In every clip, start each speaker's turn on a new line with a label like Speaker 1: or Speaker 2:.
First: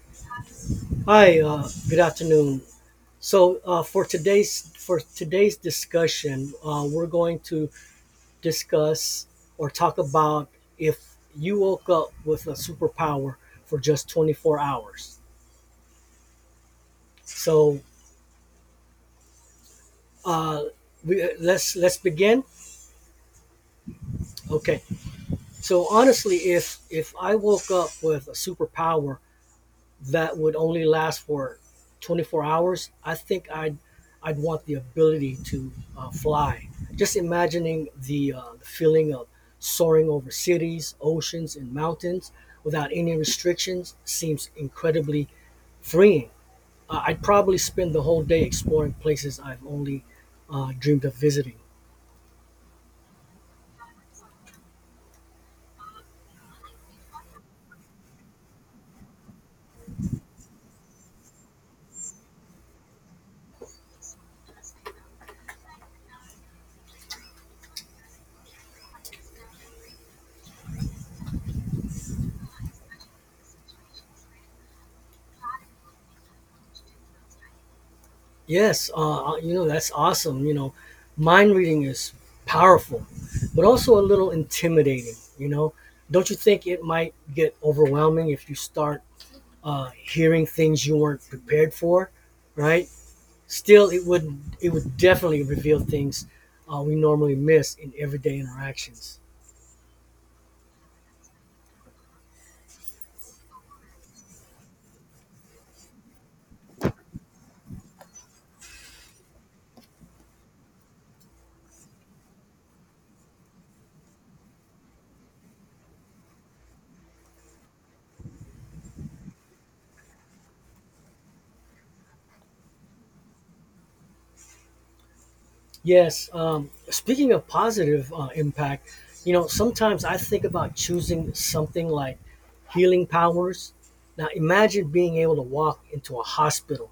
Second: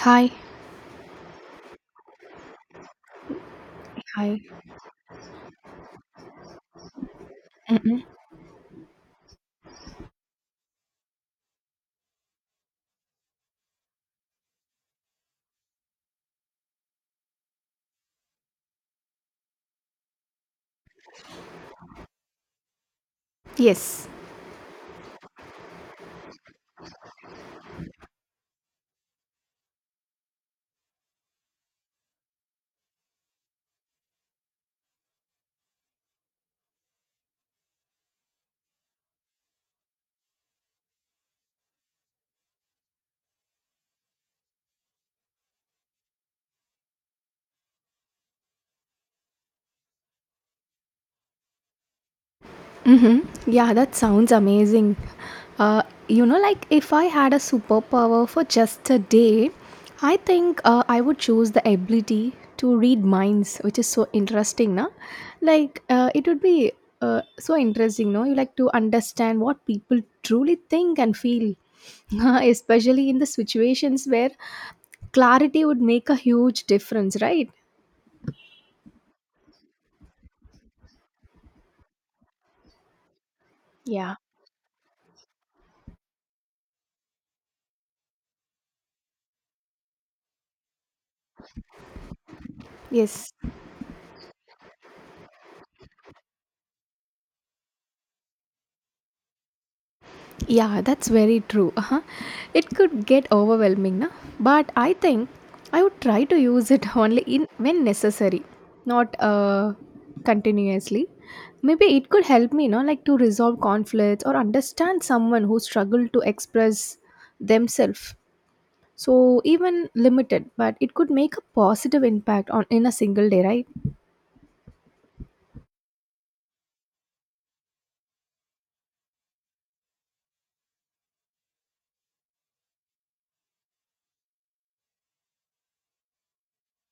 Speaker 1: Hi.
Speaker 2: Hi, good afternoon. So for
Speaker 1: Hi.
Speaker 2: today's for today's discussion, we're going to
Speaker 1: Mm-mm.
Speaker 2: discuss or talk about if you woke up with a superpower for just 24 hours. So uh, let's begin.
Speaker 1: Yes.
Speaker 2: Okay. So honestly, if I woke up with a superpower that would only last for 24 hours, I think I'd want the ability to fly. Just imagining the the feeling of soaring over cities, oceans, and mountains without any restrictions seems incredibly freeing. I'd probably spend the whole day exploring places I've only dreamed of visiting.
Speaker 1: Mm-hmm. Yeah, that sounds amazing. Uh, like if I had a superpower for just a day, I think I would choose the ability to read minds, which is so interesting, na? Like it would be so interesting, no? You like to understand what people truly think and feel, especially in the situations where clarity would make a huge difference, right?
Speaker 2: Yes, you know, that's awesome. You know, mind reading is powerful, but also a
Speaker 1: Yeah.
Speaker 2: little intimidating. You know, don't you think it might get overwhelming if you start hearing things you weren't prepared for, right?
Speaker 1: Yes.
Speaker 2: Still, it would definitely reveal things we normally miss in everyday interactions.
Speaker 1: Yeah, that's very true. Uh-huh. It could get overwhelming, na? But I think I would try to use it only in when necessary, not continuously. Maybe it could help me, no, like to resolve conflicts or understand someone who struggled to express themselves. So even limited, but it could make a positive impact on in a single day, right?
Speaker 2: Yes. Speaking of positive impact, you know, sometimes I think about choosing something like healing powers. Now, imagine being able to walk into a hospital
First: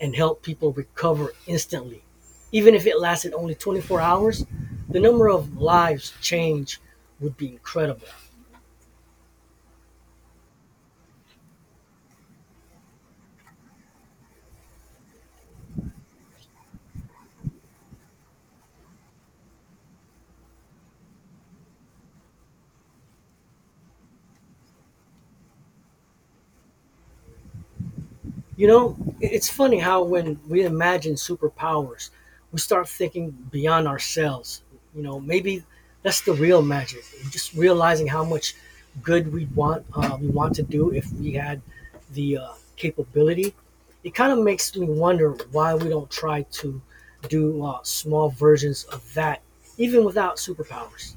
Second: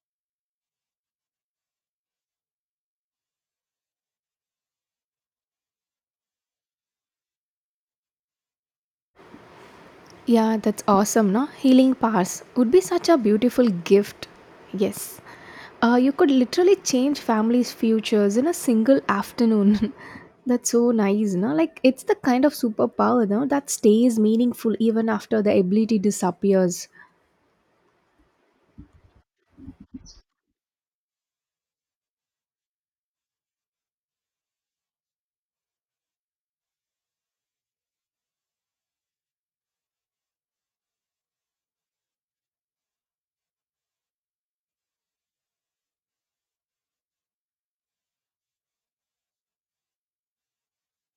Speaker 2: and help people recover instantly. Even if it lasted only 24 hours, the number of lives changed would be incredible.
Speaker 1: Yeah, that's awesome, no? Healing powers would be such a beautiful gift. Yes. You could literally change families' futures in a single afternoon. That's so nice, no? Like, it's the kind of superpower, no, that stays meaningful even after the ability disappears.
Speaker 2: You know, it's funny how when we imagine superpowers, we start thinking beyond ourselves. You know, maybe that's the real magic. Just realizing how much good we want to do if we had the capability. It kind of makes me wonder why we don't try to do small versions of that, even without superpowers.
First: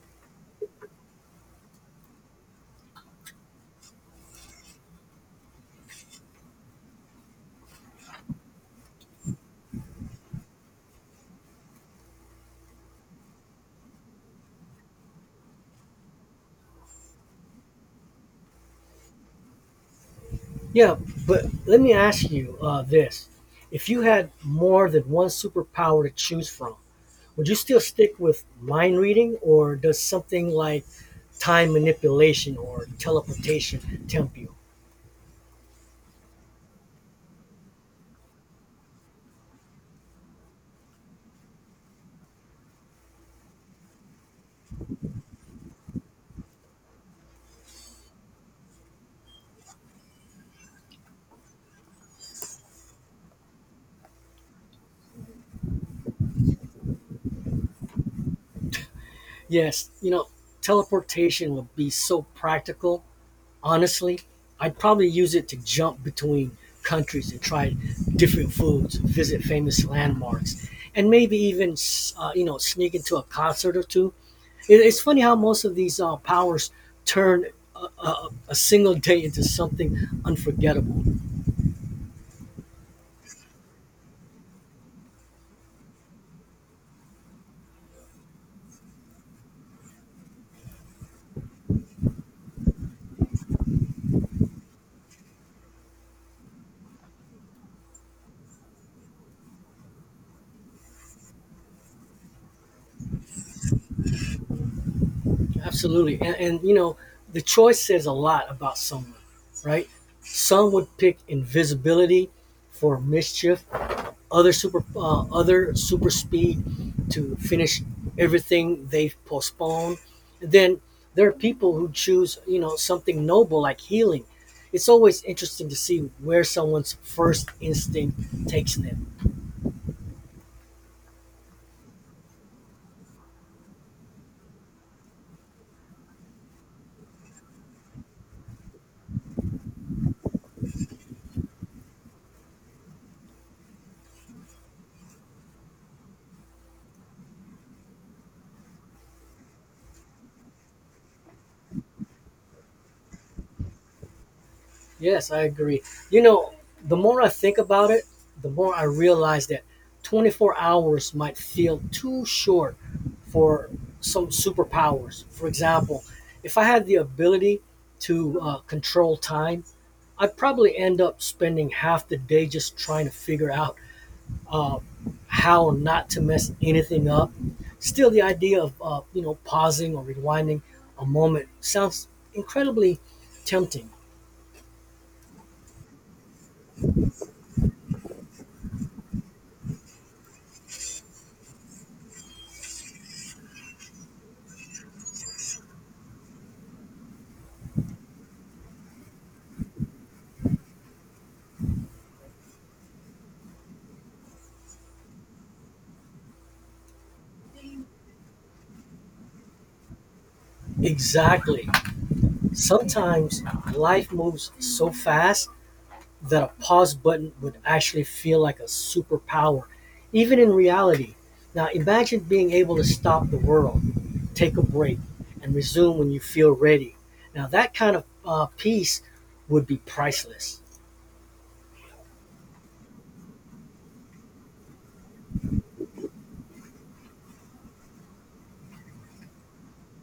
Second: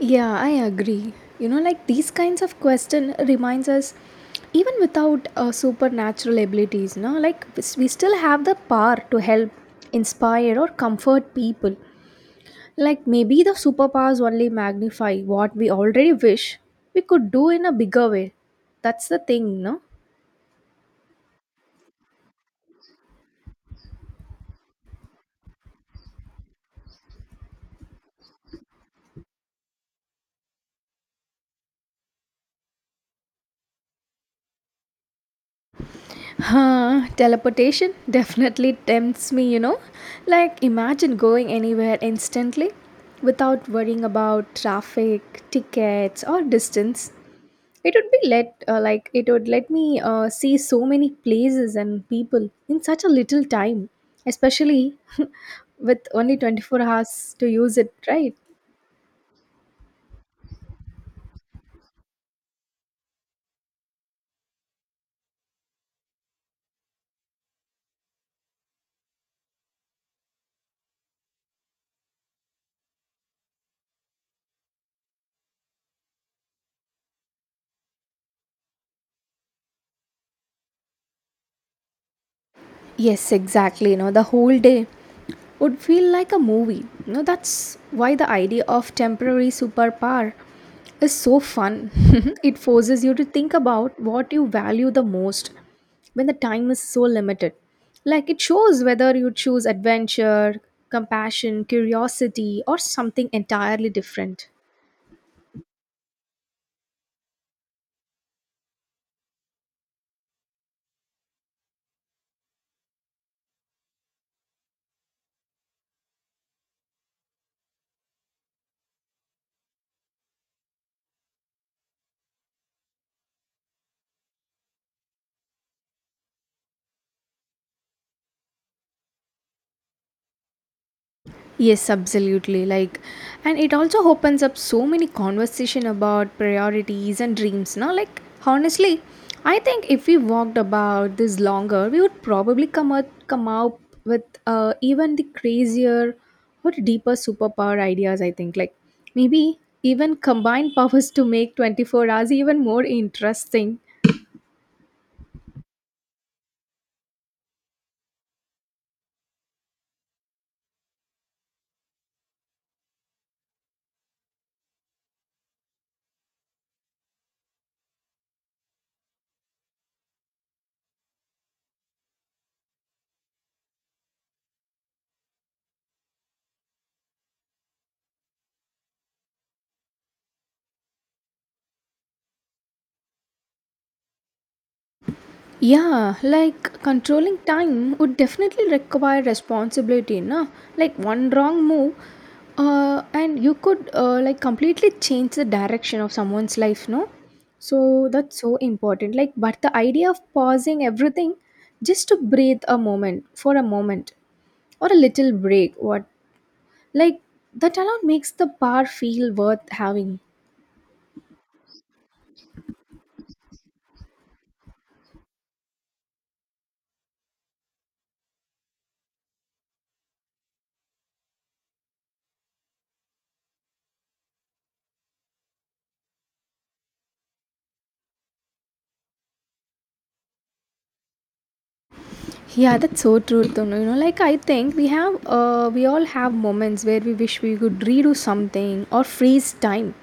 Speaker 1: Yeah, I agree. Like these kinds of question reminds us even without supernatural abilities, no, like we still have the power to help, inspire or comfort people. Like maybe the superpowers only magnify what we already wish we could do in a bigger way. That's the thing, no?
Speaker 2: Yeah, but let me ask you this: if you had more than one superpower to choose from, would you still stick with mind reading, or does something like time manipulation or teleportation tempt you?
Speaker 1: Huh, teleportation definitely tempts me, you know? Like imagine going anywhere instantly without worrying about traffic, tickets or distance. It would be let Like it would let me see so many places and people in such a little time, especially with only 24 hours to use it, right?
Speaker 2: Yes, you know, teleportation would be so practical. Honestly, I'd probably use it to jump between countries and try different foods, visit famous landmarks, and maybe even, you know, sneak into a concert or two. It's funny how most of these powers turn a single day into something unforgettable.
Speaker 1: Yes, exactly. You know, the whole day would feel like a movie. You know, that's why the idea of temporary superpower is so fun. It forces you to think about what you value the most when the time is so limited. Like it shows whether you choose adventure, compassion, curiosity, or something entirely different.
Speaker 2: Absolutely. And you know, the choice says a lot about someone, right? Some would pick invisibility for mischief, other super speed to finish everything they've postponed. Then there are people who choose, you know, something noble like healing. It's always interesting to see where someone's first instinct takes them.
Speaker 1: Yes, absolutely. Like, and it also opens up so many conversation about priorities and dreams. Now, like, honestly, I think if we walked about this longer, we would probably come up with even the crazier or deeper superpower ideas. I think, like, maybe even combine powers to make 24 hours even more interesting.
Speaker 2: Yes, I agree. You know, the more I think about it, the more I realize that 24 hours might feel too short for some superpowers. For example, if I had the ability to control time, I'd probably end up spending half the day just trying to figure out uh, how not to mess anything up. Still, the idea of you know pausing or rewinding a moment sounds incredibly tempting.
Speaker 1: Yeah, like controlling time would definitely require responsibility, no? Like one wrong move, and you could like completely change the direction of someone's life, no? So that's so important. Like, but the idea of pausing everything just to breathe a moment for a moment or a little break, what like that alone makes the bar feel worth having.
Speaker 2: Exactly. Sometimes life moves so fast that a pause button would actually feel like a superpower, even in reality. Now imagine being able to stop the world, take a break, and resume when you feel ready. Now that kind of peace would be priceless.
Speaker 1: Yeah, that's so true, Tunu. Like I think we all have moments where we wish we could redo something or freeze time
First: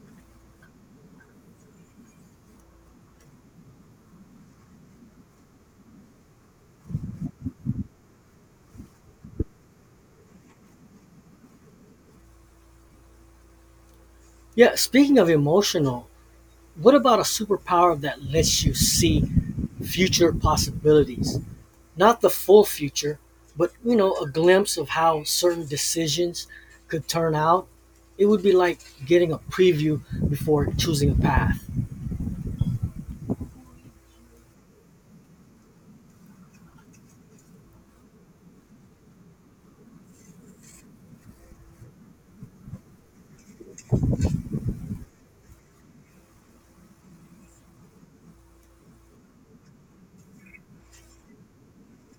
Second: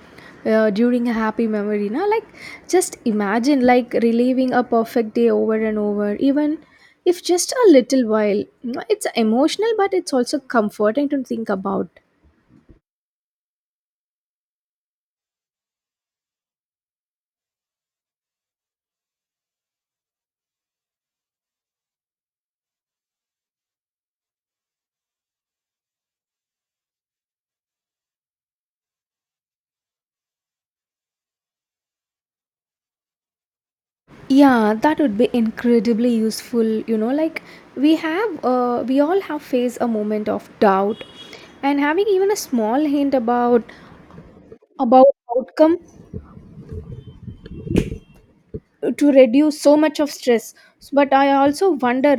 Speaker 1: during a happy memory. Now, like just imagine like reliving a perfect day over and over, even if just a little while. You know, it's emotional, but it's also comforting to think about.
Speaker 2: Yeah, speaking of emotional, what about a superpower that lets you see future possibilities? Not the full future, but you know, a glimpse of how certain decisions could turn out. It would be like getting a preview before choosing a path.
Speaker 1: Yeah, that would be incredibly useful. Like we all have faced a moment of doubt, and having even a small hint about outcome to reduce so much of stress but I also wonder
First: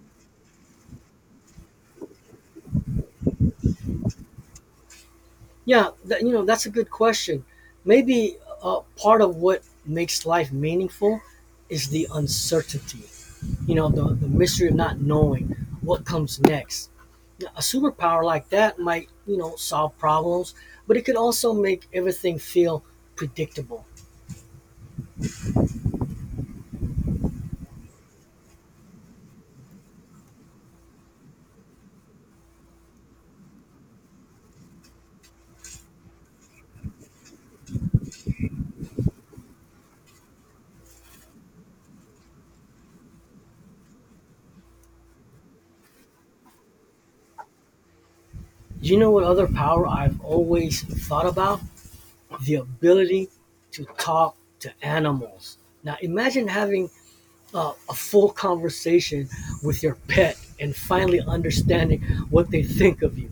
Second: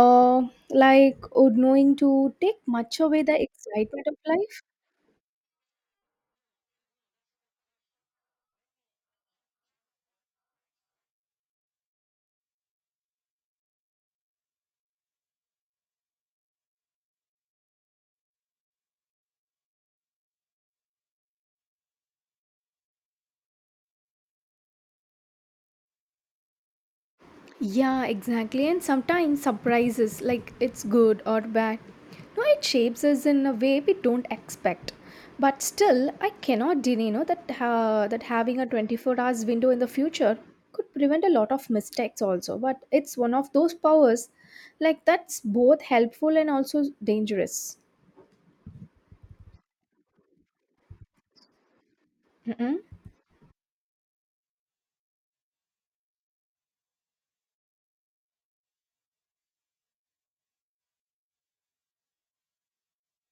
Speaker 1: uh, like would knowing to take much away the excitement of life.
Speaker 2: Yeah, that, you know, that's a good question. Maybe part of what makes life meaningful is the uncertainty. You know, the mystery of not knowing what comes next. Yeah, a superpower like that might, you know, solve problems, but it could also make everything feel predictable.
Speaker 1: Yeah, exactly. And sometimes surprises, like it's good or bad. No, it shapes us in a way we don't expect. But still, I cannot deny you know, that that having a 24 hours window in the future could prevent a lot of mistakes also. But it's one of those powers like that's both helpful and also dangerous.
Speaker 2: You know what other power I've always thought about? The
Speaker 1: Mm-mm.
Speaker 2: ability to talk to animals. Now imagine having a full conversation with your pet and finally understanding what they think of you.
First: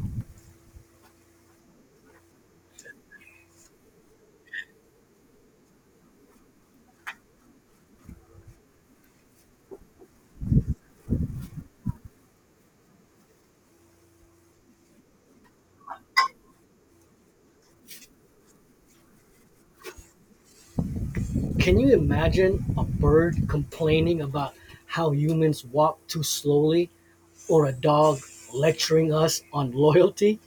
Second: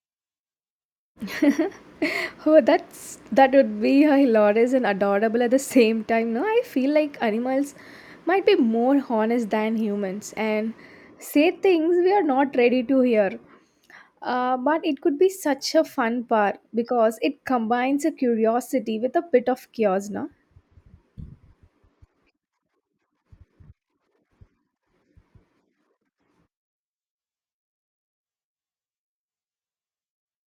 Speaker 1: Oh, that's that would be hilarious and adorable at the same time. No, I feel like animals might be more honest than humans and say things we are not ready to hear. But it could be such a fun part because it combines a curiosity with a bit of chaos, no?
Speaker 2: Can you imagine a bird complaining about how humans walk too slowly, or a dog lecturing us on loyalty?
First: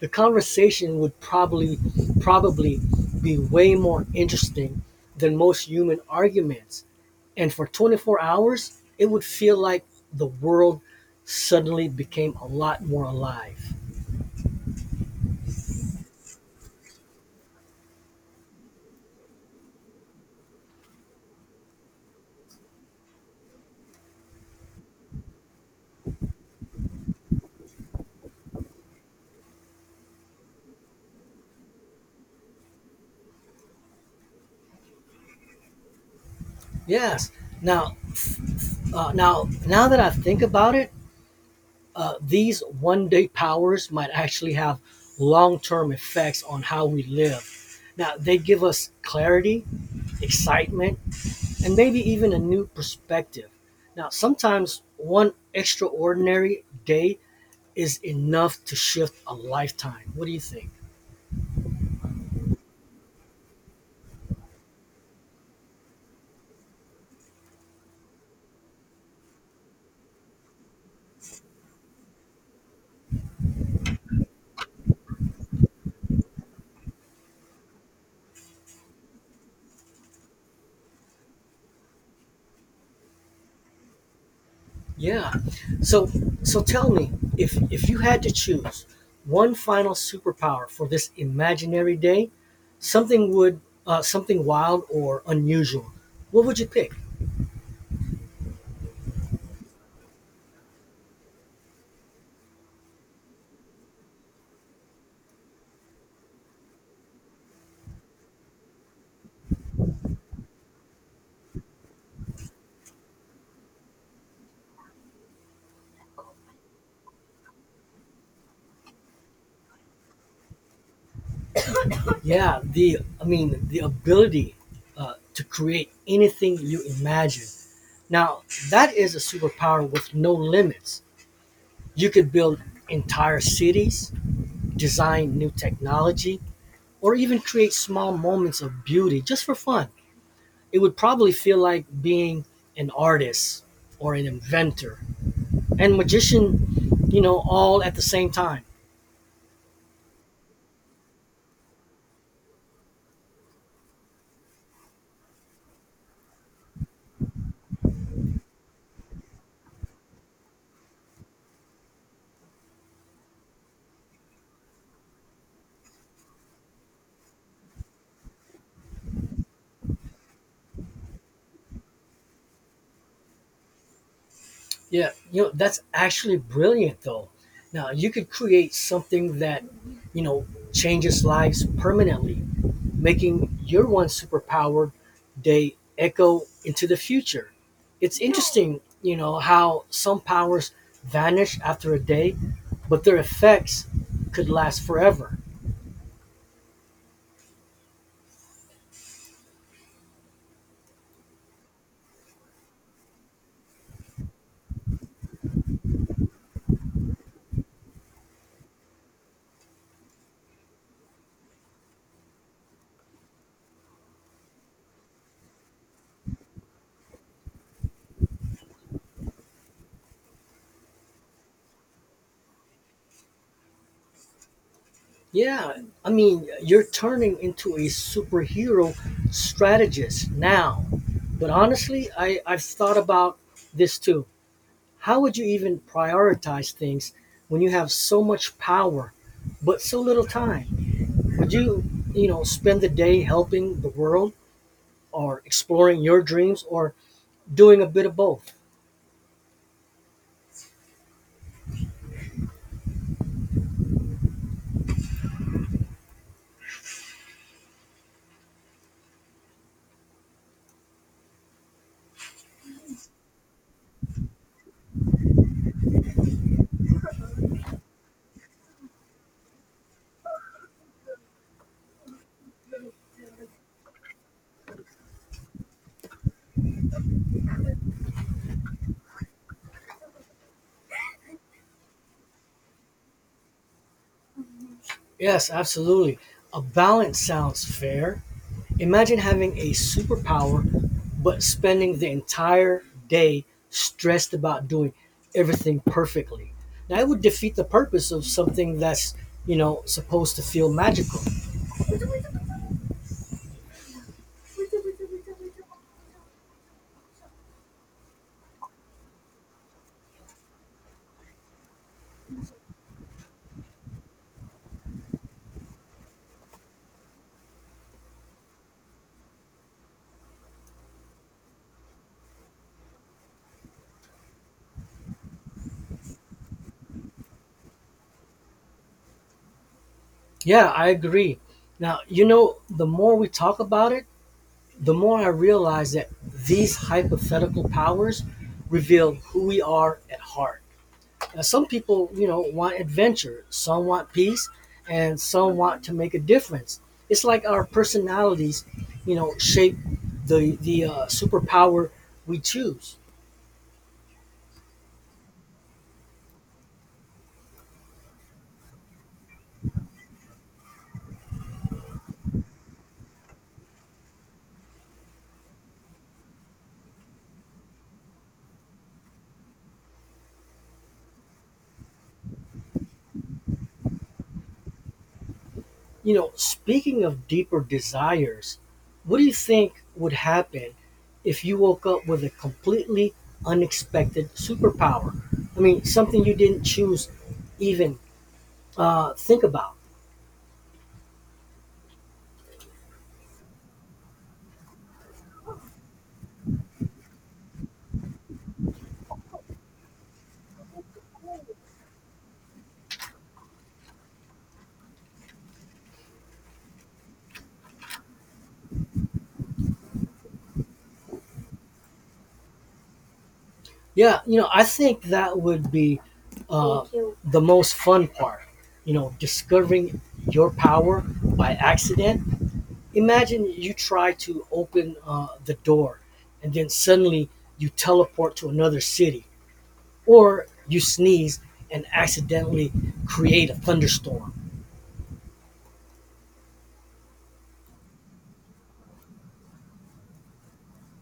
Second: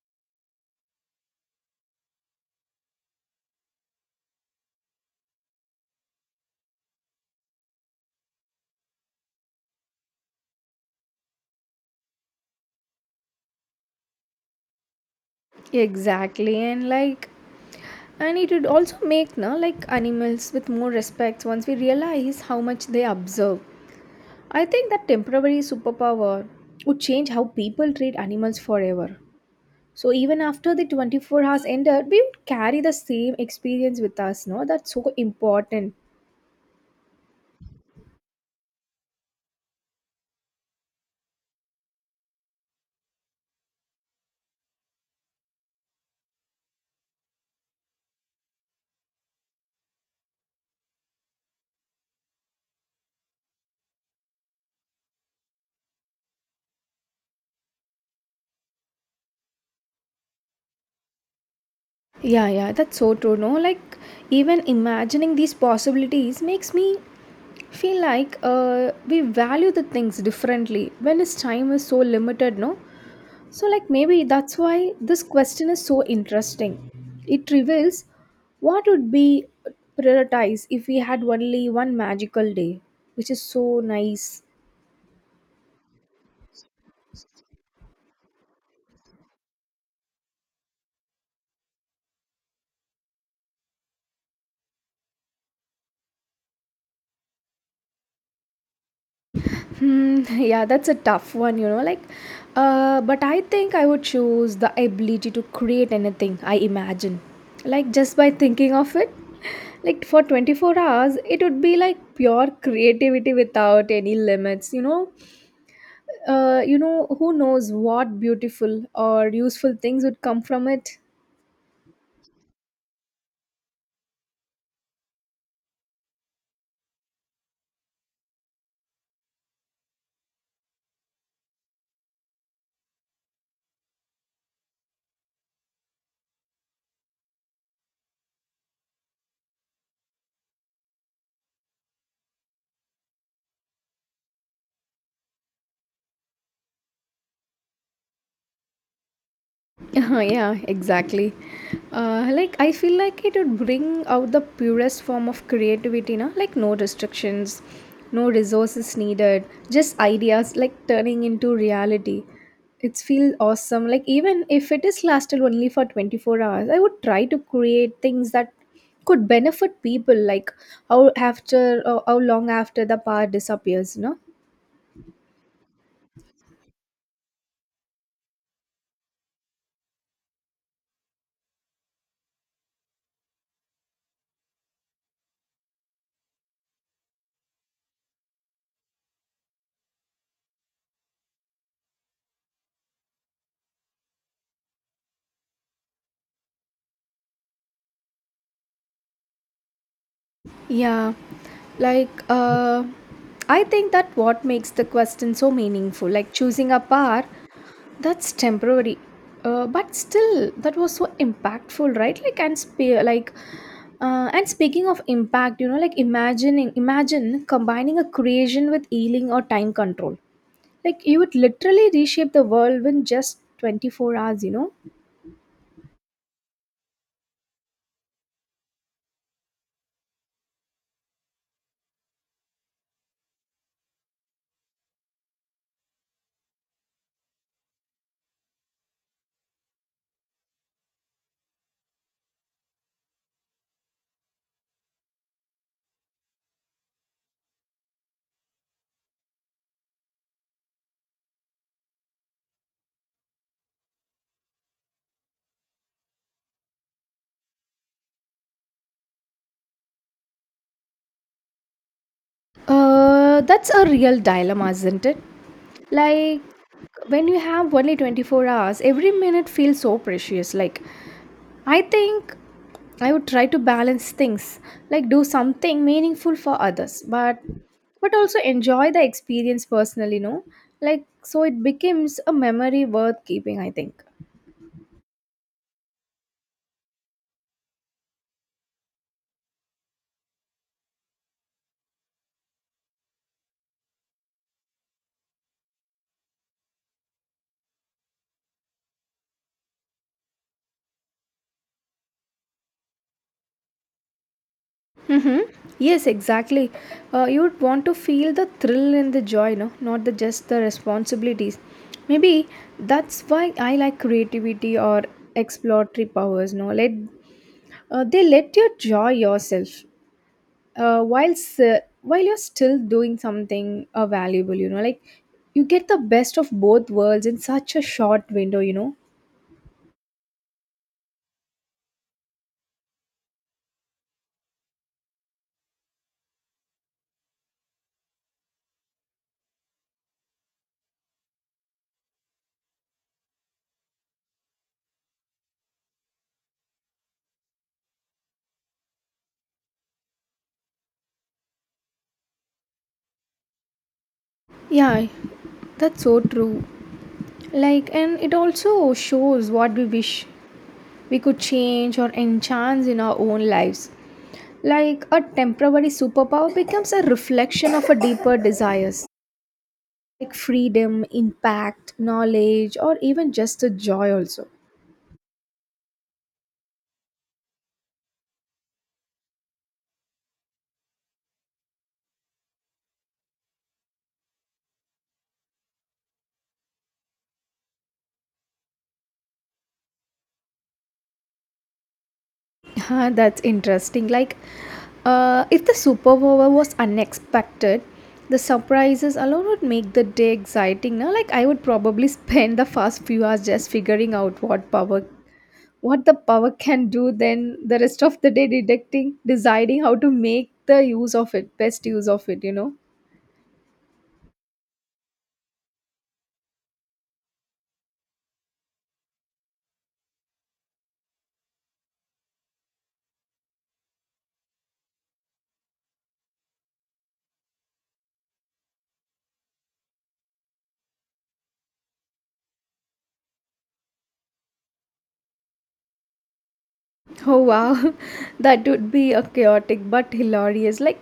Speaker 2: The conversation would probably be way more interesting than most human arguments. And for 24 hours, it would feel like the world suddenly became a lot more alive.
Speaker 1: Exactly, and like, and it would also make no like animals with more respect once we realize how much they observe. I think that temporary superpower would change how people treat animals forever. So even after the 24 hours ended, we would carry the same experience with us, no? That's so important.
Speaker 2: Yes. Now, now that I think about it, these one-day powers might actually have long-term effects on how we live. Now, they give us clarity, excitement, and maybe even a new perspective. Now, sometimes one extraordinary day is enough to shift a lifetime. What do you think?
Speaker 1: Yeah, yeah, that's so true, no? Like even imagining these possibilities makes me feel like we value the things differently when its time is so limited, no? So, like, maybe that's why this question is so interesting. It reveals what would be prioritized if we had only one magical day, which is so nice.
Speaker 2: Yeah. So so tell me, if you had to choose one final superpower for this imaginary day, something would something wild or unusual. What would you pick?
Speaker 1: Hmm, yeah, that's a tough one, you know. Like, but I think I would choose the ability to create anything I imagine. Like, just by thinking of it, like for 24 hours, it would be like pure creativity without any limits, you know, who knows what beautiful or useful things would come from it?
Speaker 2: Yeah, the I mean the ability to create anything you imagine. Now that is a superpower with no limits. You could build entire cities, design new technology, or even create small moments of beauty just for fun. It would probably feel like being an artist or an inventor and magician, you know, all at the same time.
Speaker 1: Yeah, exactly. Like I feel like it would bring out the purest form of creativity, na? Like no restrictions, no resources needed, just ideas like turning into reality. It's feel awesome. Like even if it is lasted only for 24 hours, I would try to create things that could benefit people like how long after the power disappears, you know?
Speaker 2: Yeah, you know, that's actually brilliant though. Now, you could create something that, you know, changes lives permanently, making your one superpowered day echo into the future. It's interesting, you know, how some powers vanish after a day, but their effects could last forever.
Speaker 1: Yeah, like I think that what makes the question so meaningful, like choosing a bar that's temporary, but still that was so impactful, right? And speaking of impact, you know, like imagining imagine combining a creation with healing or time control, like you would literally reshape the world in just 24 hours, you know.
Speaker 2: Yeah, I mean, you're turning into a superhero strategist now. But honestly, I've thought about this too. How would you even prioritize things when you have so much power but so little time? Did you, you know, spend the day helping the world, or exploring your dreams, or doing a bit of both?
Speaker 1: That's a real dilemma, isn't it? Like when you have only 24 hours every minute feels so precious like I think I would try to balance things like do something meaningful for others but also enjoy the experience personally no like so it becomes a memory worth keeping I think.
Speaker 2: Yes, absolutely. A balance sounds fair. Imagine having a superpower but spending the entire day stressed about doing everything perfectly. That would defeat the purpose of something that's, you know, supposed to feel magical.
Speaker 1: Mm-hmm. Yes, exactly. You would want to feel the thrill and the joy, no, not the just the responsibilities. Maybe that's why I like creativity or exploratory powers. No, let they let you enjoy yourself whilst while you're still doing something valuable. You know, like you get the best of both worlds in such a short window. You know.
Speaker 2: Yeah, I agree. Now, you know, the more we talk about it, the more I realize that these hypothetical powers reveal who we are at heart. Now, some people, you know, want adventure, some want peace, and some want to make a difference. It's like our personalities, you know, shape the superpower we choose.
Speaker 1: Yeah, that's so true. Like, and it also shows what we wish we could change or enhance in our own lives. Like a temporary superpower becomes a reflection of a deeper desires, like freedom, impact, knowledge, or even just the joy also.
Speaker 2: You know, speaking of deeper desires, what do you think would happen if you woke up with a completely unexpected superpower? I mean, something you didn't choose even think about.
Speaker 1: Huh, that's interesting. Like, if the superpower was unexpected, the surprises alone would make the day exciting. Now, like, I would probably spend the first few hours just figuring out what power, what the power can do. Then the rest of the day deciding how to make the use of it, best use of it. You know.
Speaker 2: Yeah, you know, I think that would be uh, the most fun part. You know, discovering your power by accident. Imagine you try to open the door and then suddenly you teleport to another city, or you sneeze and accidentally create a thunderstorm.
Speaker 1: Oh wow, that would be a chaotic but hilarious. Like,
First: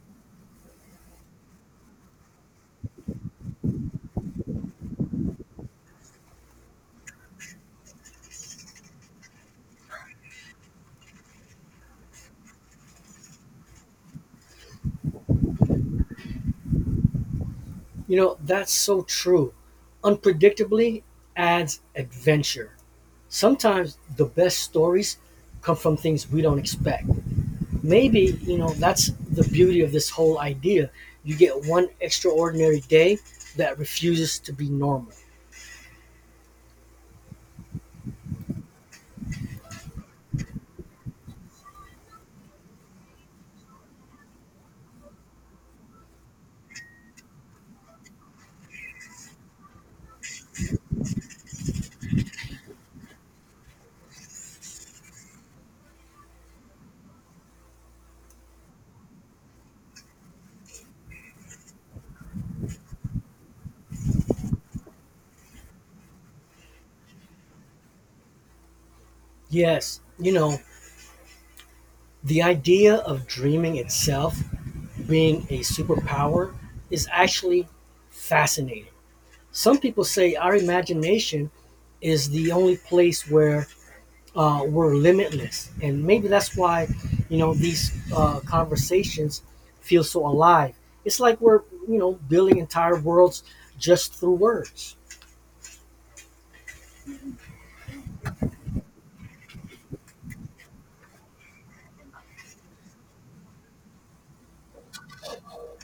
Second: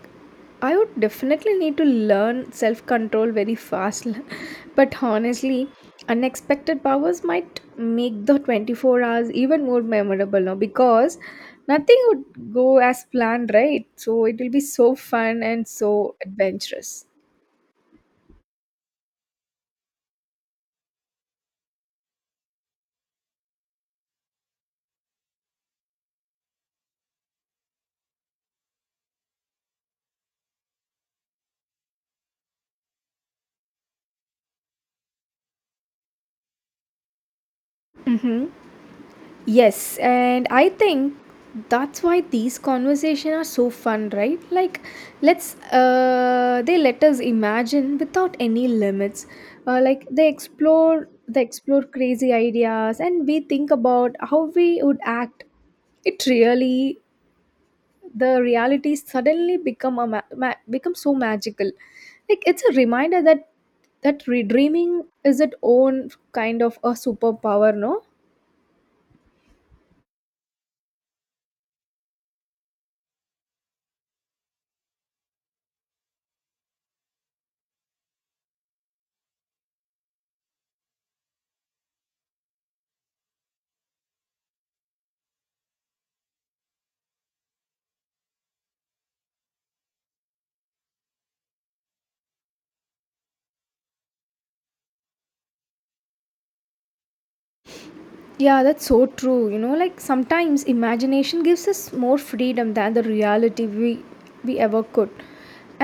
Speaker 1: I would definitely need to learn self control very fast. But honestly, unexpected powers might make the 24 hours even more memorable now because nothing would go as planned, right? So it will be so fun and so adventurous.
Speaker 2: You know, that's so true. Unpredictably adds adventure. Sometimes the best stories come from things we don't expect. Maybe, you know, that's the beauty of this whole idea. You get one extraordinary day that refuses to be normal.
Speaker 1: Mhm. Yes, and I think that's why these conversations are so fun, right? Like, let's they let us imagine without any limits. Like they explore crazy ideas, and we think about how we would act. It really, the reality suddenly become a become so magical. Like it's a reminder that redreaming is its own kind of a superpower, no?
Speaker 2: Yes, you know, the idea of dreaming itself being a superpower is actually fascinating. Some people say our imagination is the only place where we're limitless, and maybe that's why you know these conversations feel so alive. It's like we're you know building entire worlds just through words.
Speaker 1: Yeah, that's so true. You know, like sometimes imagination gives us more freedom than the reality we ever could.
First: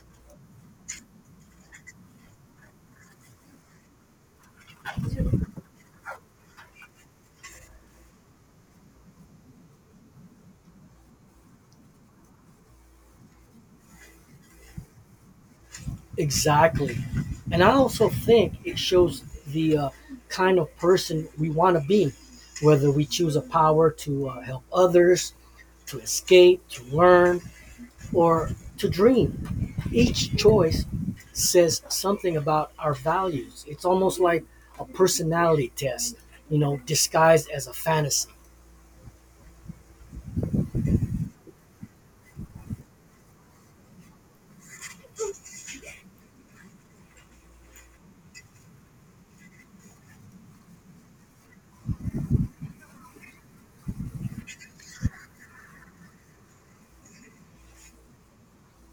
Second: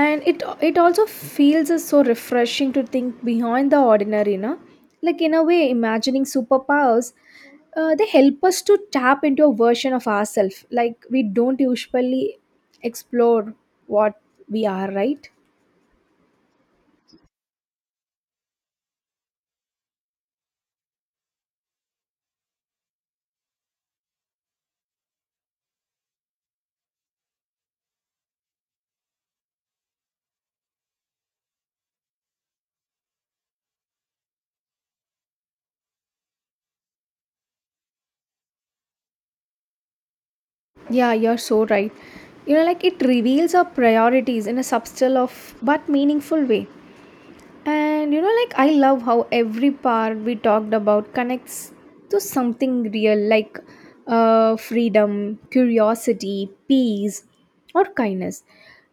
Speaker 1: And it also feels us so refreshing to think beyond the ordinary, no? Like in a way, imagining superpowers, they help us to tap into a version of ourselves like we don't usually explore what we are, right?
Speaker 2: Exactly, and I also think it shows the kind of person we want to be, whether we choose a power to help others, to escape, to learn, or to dream. Each choice says something about our values. It's almost like a personality test, you know, disguised as a fantasy.
Speaker 1: Yeah, you're so right. You know, like it reveals our priorities in a subtle of but meaningful way. And you know, like I love how every part we talked about connects to something real, like freedom, curiosity, peace, or kindness.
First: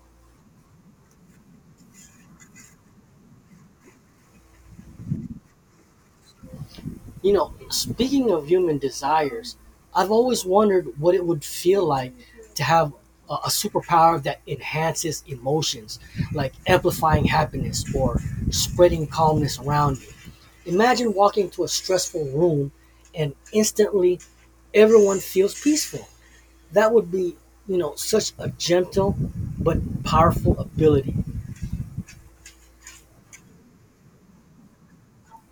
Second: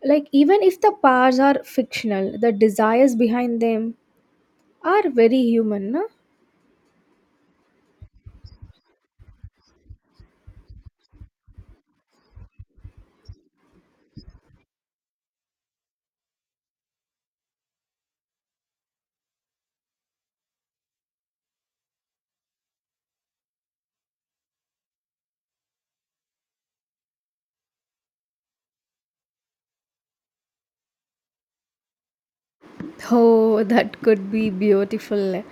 Speaker 1: Like, even if the powers are fictional, the desires behind them are very human. No?
Speaker 2: You know, speaking of human desires, I've always wondered what it would feel like to have a superpower that enhances emotions, like amplifying happiness or spreading calmness around you. Imagine walking to a stressful room and instantly everyone feels peaceful. That would be you know such a gentle but powerful ability.
Speaker 1: Oh, that could be beautiful.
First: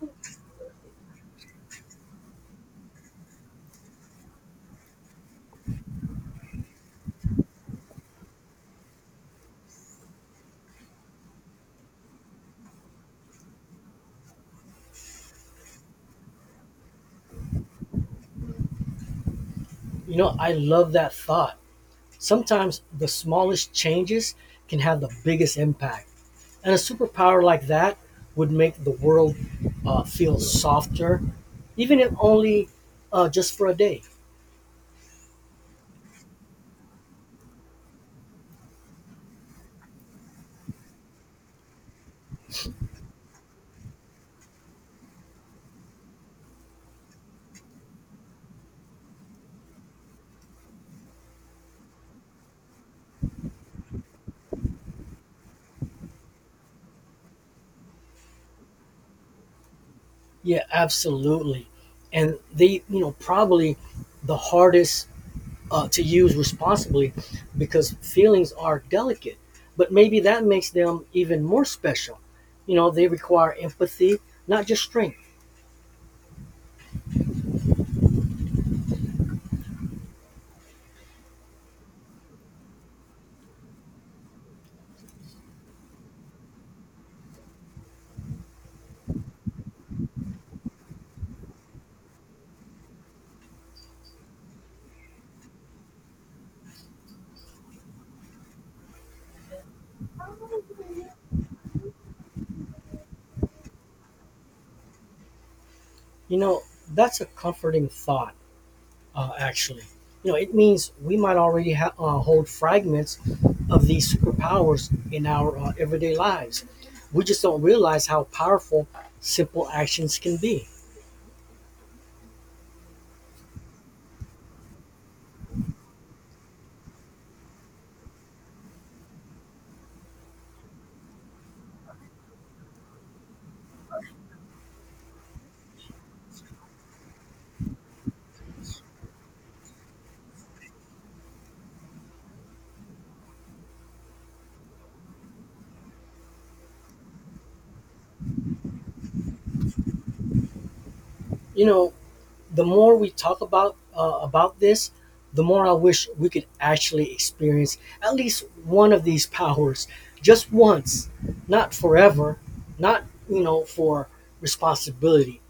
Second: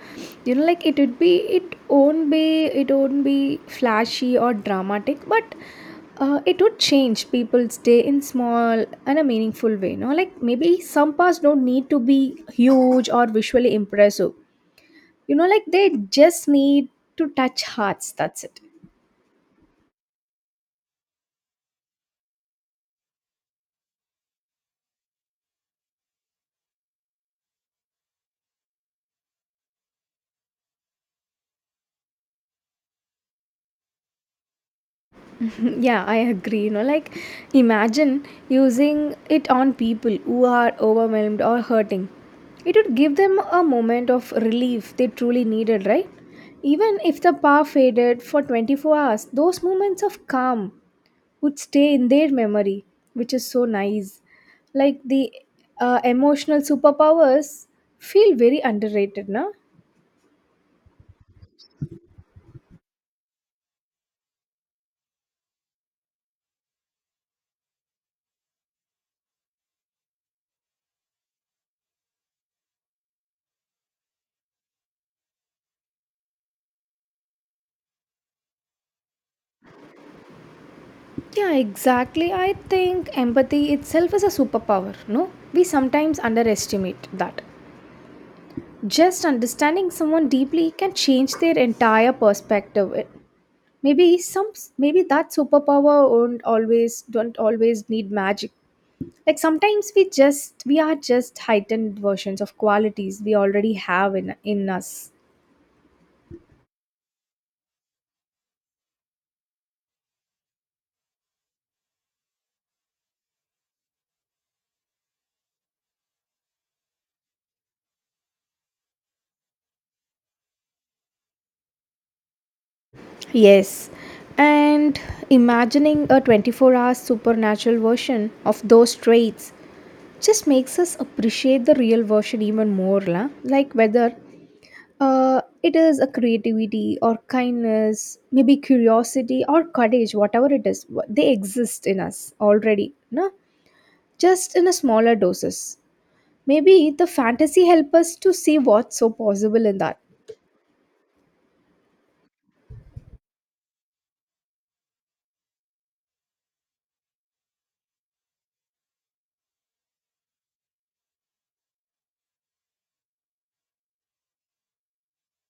Speaker 1: You know, like it won't be flashy or dramatic, but it would change people's day in small and a meaningful way. No, like maybe some parts don't need to be huge or visually impressive. You know, like they just need to touch hearts. That's it.
Speaker 2: You know I love that thought. Sometimes the smallest changes can have the biggest impact, and a superpower like that would make the world feel softer, even if only just for a day.
Speaker 1: Yeah, I agree. You know, like imagine using it on people who are overwhelmed or hurting. It would give them a moment of relief they truly needed, right? Even if the power faded for 24 hours, those moments of calm would stay in their memory, which is so nice. Like the emotional superpowers feel very underrated, na?
Speaker 2: Yeah, absolutely. And they you know probably the hardest to use responsibly, because feelings are delicate. But maybe that makes them even more special. You know, they require empathy, not just strength.
Speaker 1: Yeah, exactly. I think empathy itself is a superpower, no? We sometimes underestimate that. Just understanding someone deeply can change their entire perspective. It- Maybe some maybe that superpower won't always don't always need magic. Like sometimes we are just heightened versions of qualities we already have in us.
Speaker 2: You know, that's a comforting thought, actually. You know, it means we might already hold fragments of these superpowers in our everyday lives. We just don't realize how powerful simple actions can be.
Speaker 1: Yes. And imagining a 24-hour supernatural version of those traits just makes us appreciate the real version even more la? Like whether it is a creativity or kindness, maybe curiosity or courage, whatever it is, they exist in us already, no, just in a smaller doses. Maybe the fantasy help us to see what's so possible in that.
Speaker 2: You know, the more we talk about this, the more I wish we could actually experience at least one of these powers, just once, not forever, not you know for responsibility,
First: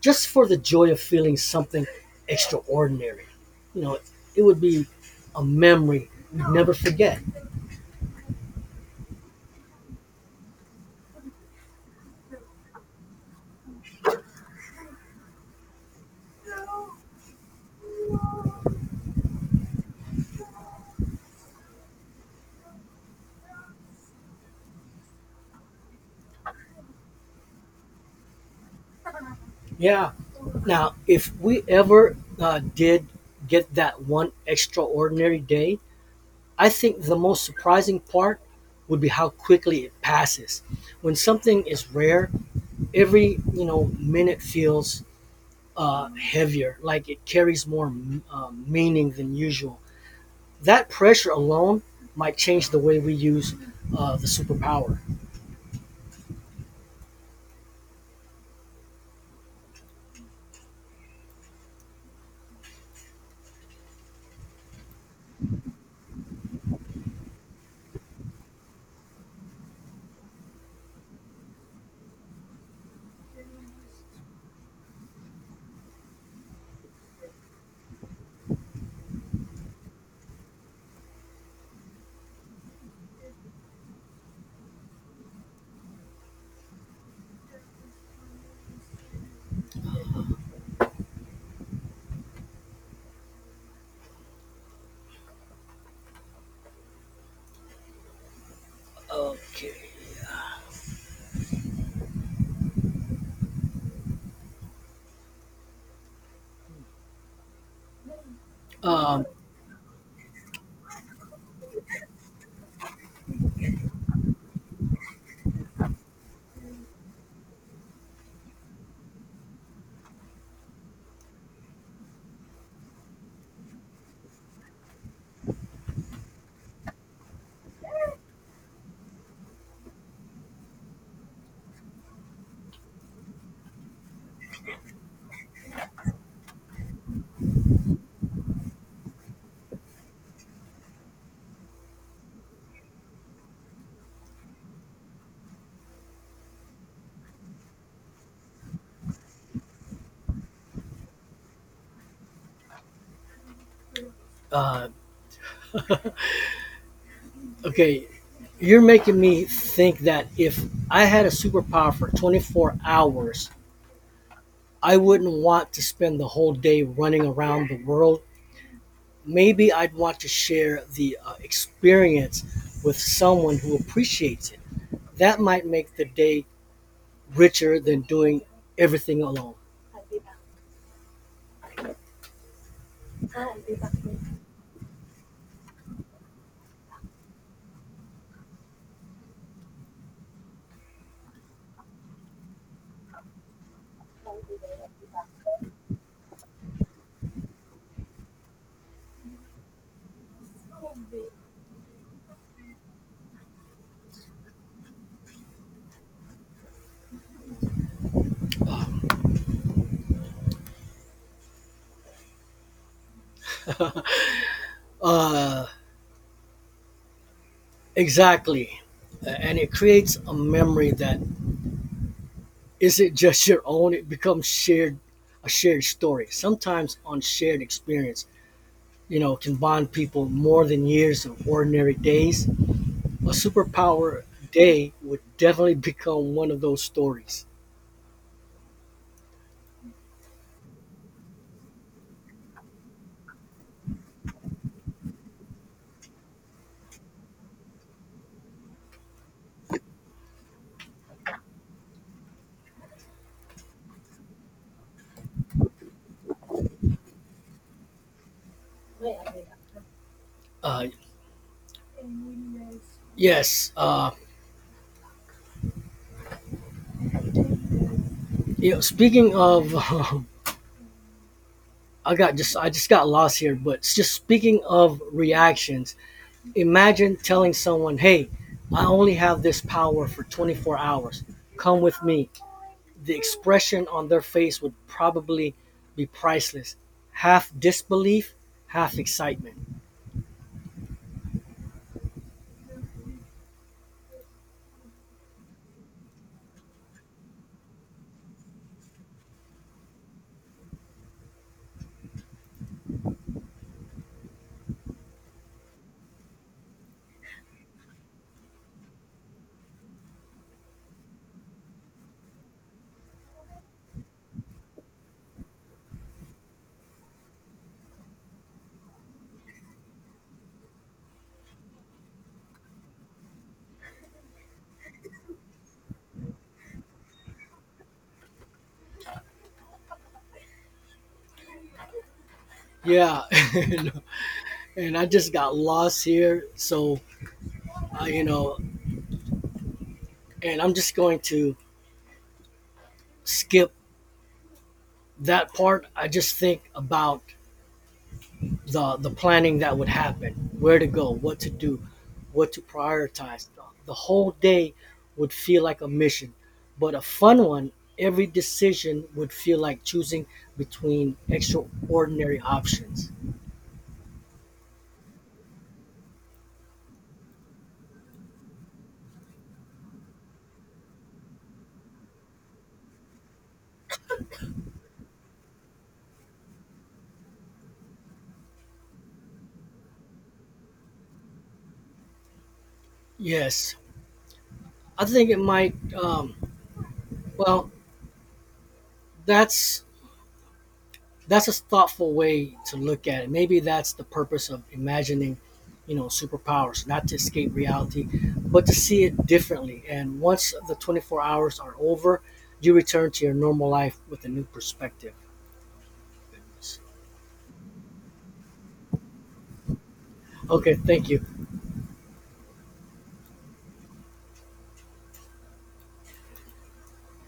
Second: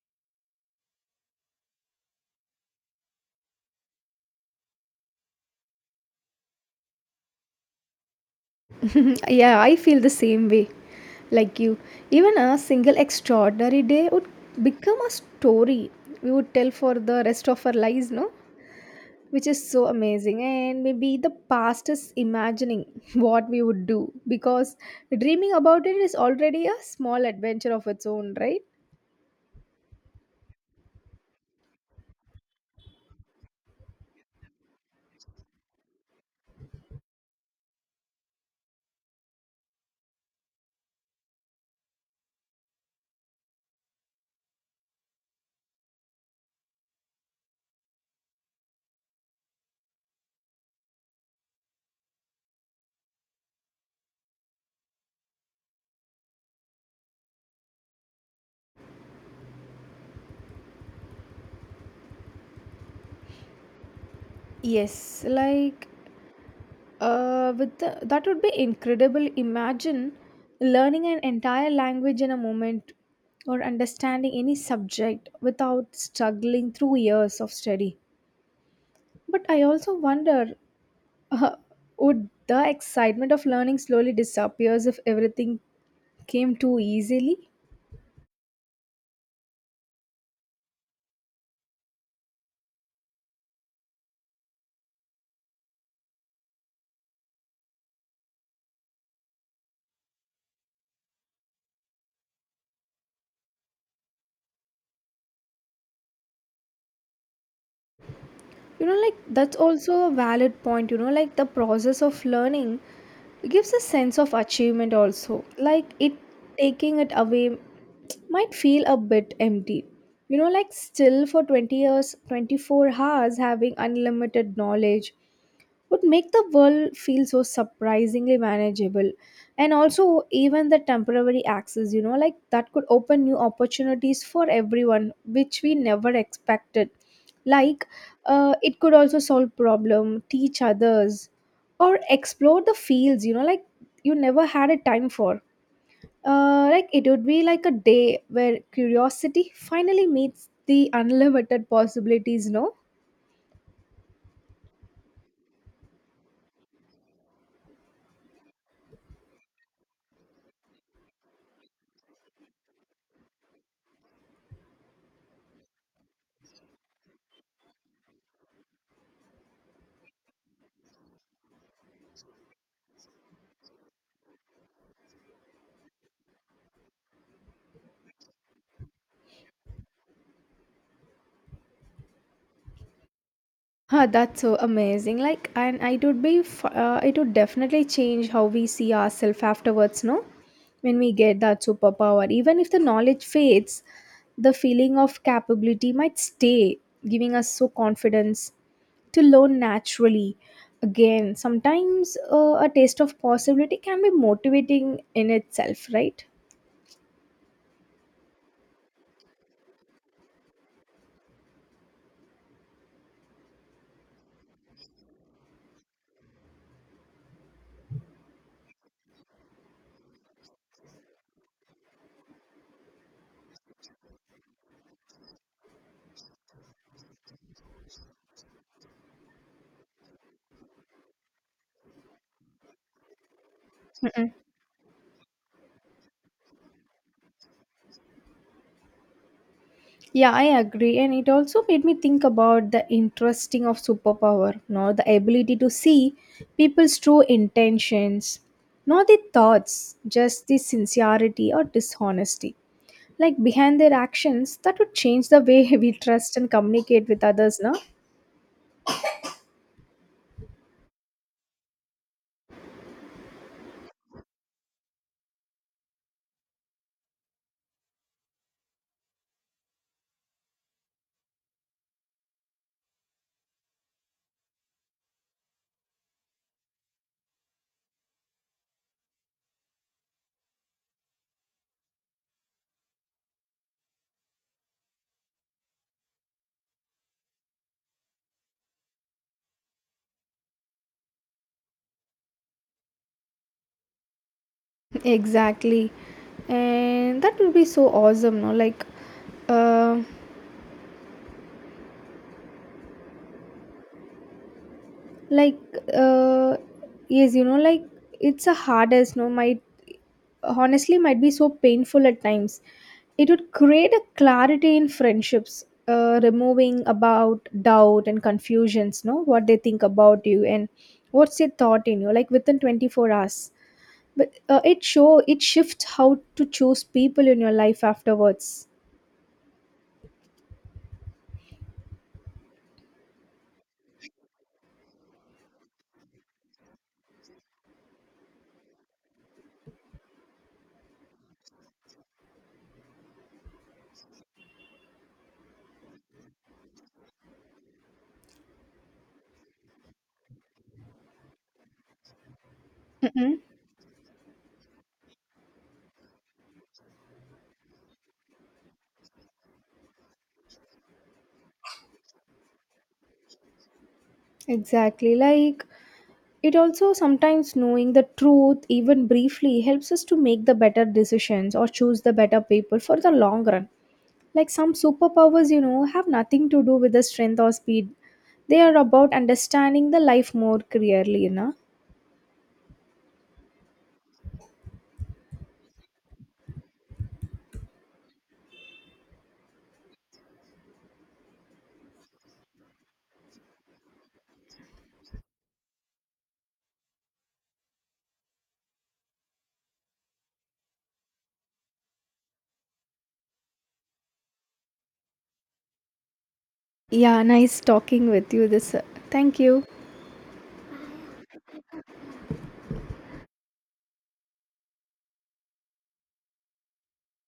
Speaker 2: just for the joy of feeling something extraordinary. You know, it would be a memory we'd never forget.
Speaker 1: Yeah, I feel the same way, like you. Even a single extraordinary day would become a story we would tell for the rest of our lives, no, which is so amazing. And maybe the past is imagining what we would do, because dreaming about it is already a small adventure of its own, right?
Speaker 2: Yeah. Now, if we ever did get that one extraordinary day, I think the most surprising part would be how quickly it passes. When something is rare, every you know minute feels heavier, like it carries more meaning than usual. That pressure alone might change the way we use the superpower.
Speaker 1: Yes, like that would be incredible. Imagine learning an entire language in a moment, or understanding any subject without struggling through years of study. But I also wonder, uh, would the excitement of learning slowly disappears if everything came too easily?
Speaker 2: Okay.
Speaker 1: You know, like
Speaker 2: Um,
Speaker 1: that's also a valid point. You know, like the process of learning gives a sense of achievement also, like it taking it away might feel a bit empty. You know, like still for 20 years, 24 hours having unlimited knowledge would make the world feel so surprisingly manageable. And also even the temporary access, you know, like that could open new opportunities for everyone which we never expected. Like it could also solve problem, teach others, or explore the fields, you know, like you never had a time for. Like it would be like a day where curiosity finally meets the unlimited possibilities, no?
Speaker 2: uh, okay. You're making me think that if I had a superpower for 24 hours, I wouldn't want to spend the whole day running around the world. Maybe I'd want to share the experience with someone who appreciates it. That might make the day richer than doing everything alone.
Speaker 1: Huh, that's so amazing. Like, and it would be, it would definitely change how we see ourselves afterwards, no? When we get that superpower. Even if the knowledge fades, the feeling of capability might stay, giving us so confidence to learn naturally. Again, sometimes a taste of possibility can be motivating in itself, right?
Speaker 2: Uh, exactly. And it creates a memory that isn't just your own, it becomes shared a shared story. Sometimes on shared experience, you know, can bond people more than years of ordinary days. A superpower day would definitely become one of those stories.
Speaker 1: Yeah, I agree. And it also made me think about the interesting of superpower, no, the ability to see people's true intentions, not the thoughts, just the sincerity or dishonesty. Like behind their actions, that would change the way we trust and communicate with others, no?
Speaker 2: Uh, yes, uh, You know, speaking of, I just got lost here, but just speaking of reactions, imagine telling someone, "Hey, I only have this power for 24 hours. Come with me." The expression on their face would probably be priceless. Half disbelief, half excitement.
Speaker 1: Exactly. And that would be so awesome, no? Um like uh yes, you know, like it's a hardest, no, might honestly might be so painful at times. It would create a clarity in friendships, removing about doubt and confusions, no, what they think about you and what's their thought in you, like within 24 hours. But it shifts how to choose people in your life afterwards.
Speaker 2: Yeah, and, and I just got lost here, so I, you know, and I'm just going to skip that part. I just think about the planning that would happen, where to go, what to do, what to
Speaker 1: Mm-mm.
Speaker 2: prioritize. The whole day would feel like a mission, but a fun one. Every decision would feel like choosing between extraordinary options.
Speaker 1: Exactly. Like it also sometimes knowing the truth, even briefly, helps us to make the better decisions or choose the better people for the long run. Like some superpowers, you know, have nothing to do with the strength or speed. They are about understanding the life more clearly, you know.
Speaker 2: Yes, I think it might. Um, well, that's that's a thoughtful way to look at it. Maybe that's the purpose of imagining, you know, superpowers, not to escape reality, but to see it differently. And once the 24 hours are over, you return to your normal life with a new perspective. Goodness.
Speaker 1: Yeah, nice talking with you. This, thank you.
Speaker 2: Okay, thank you.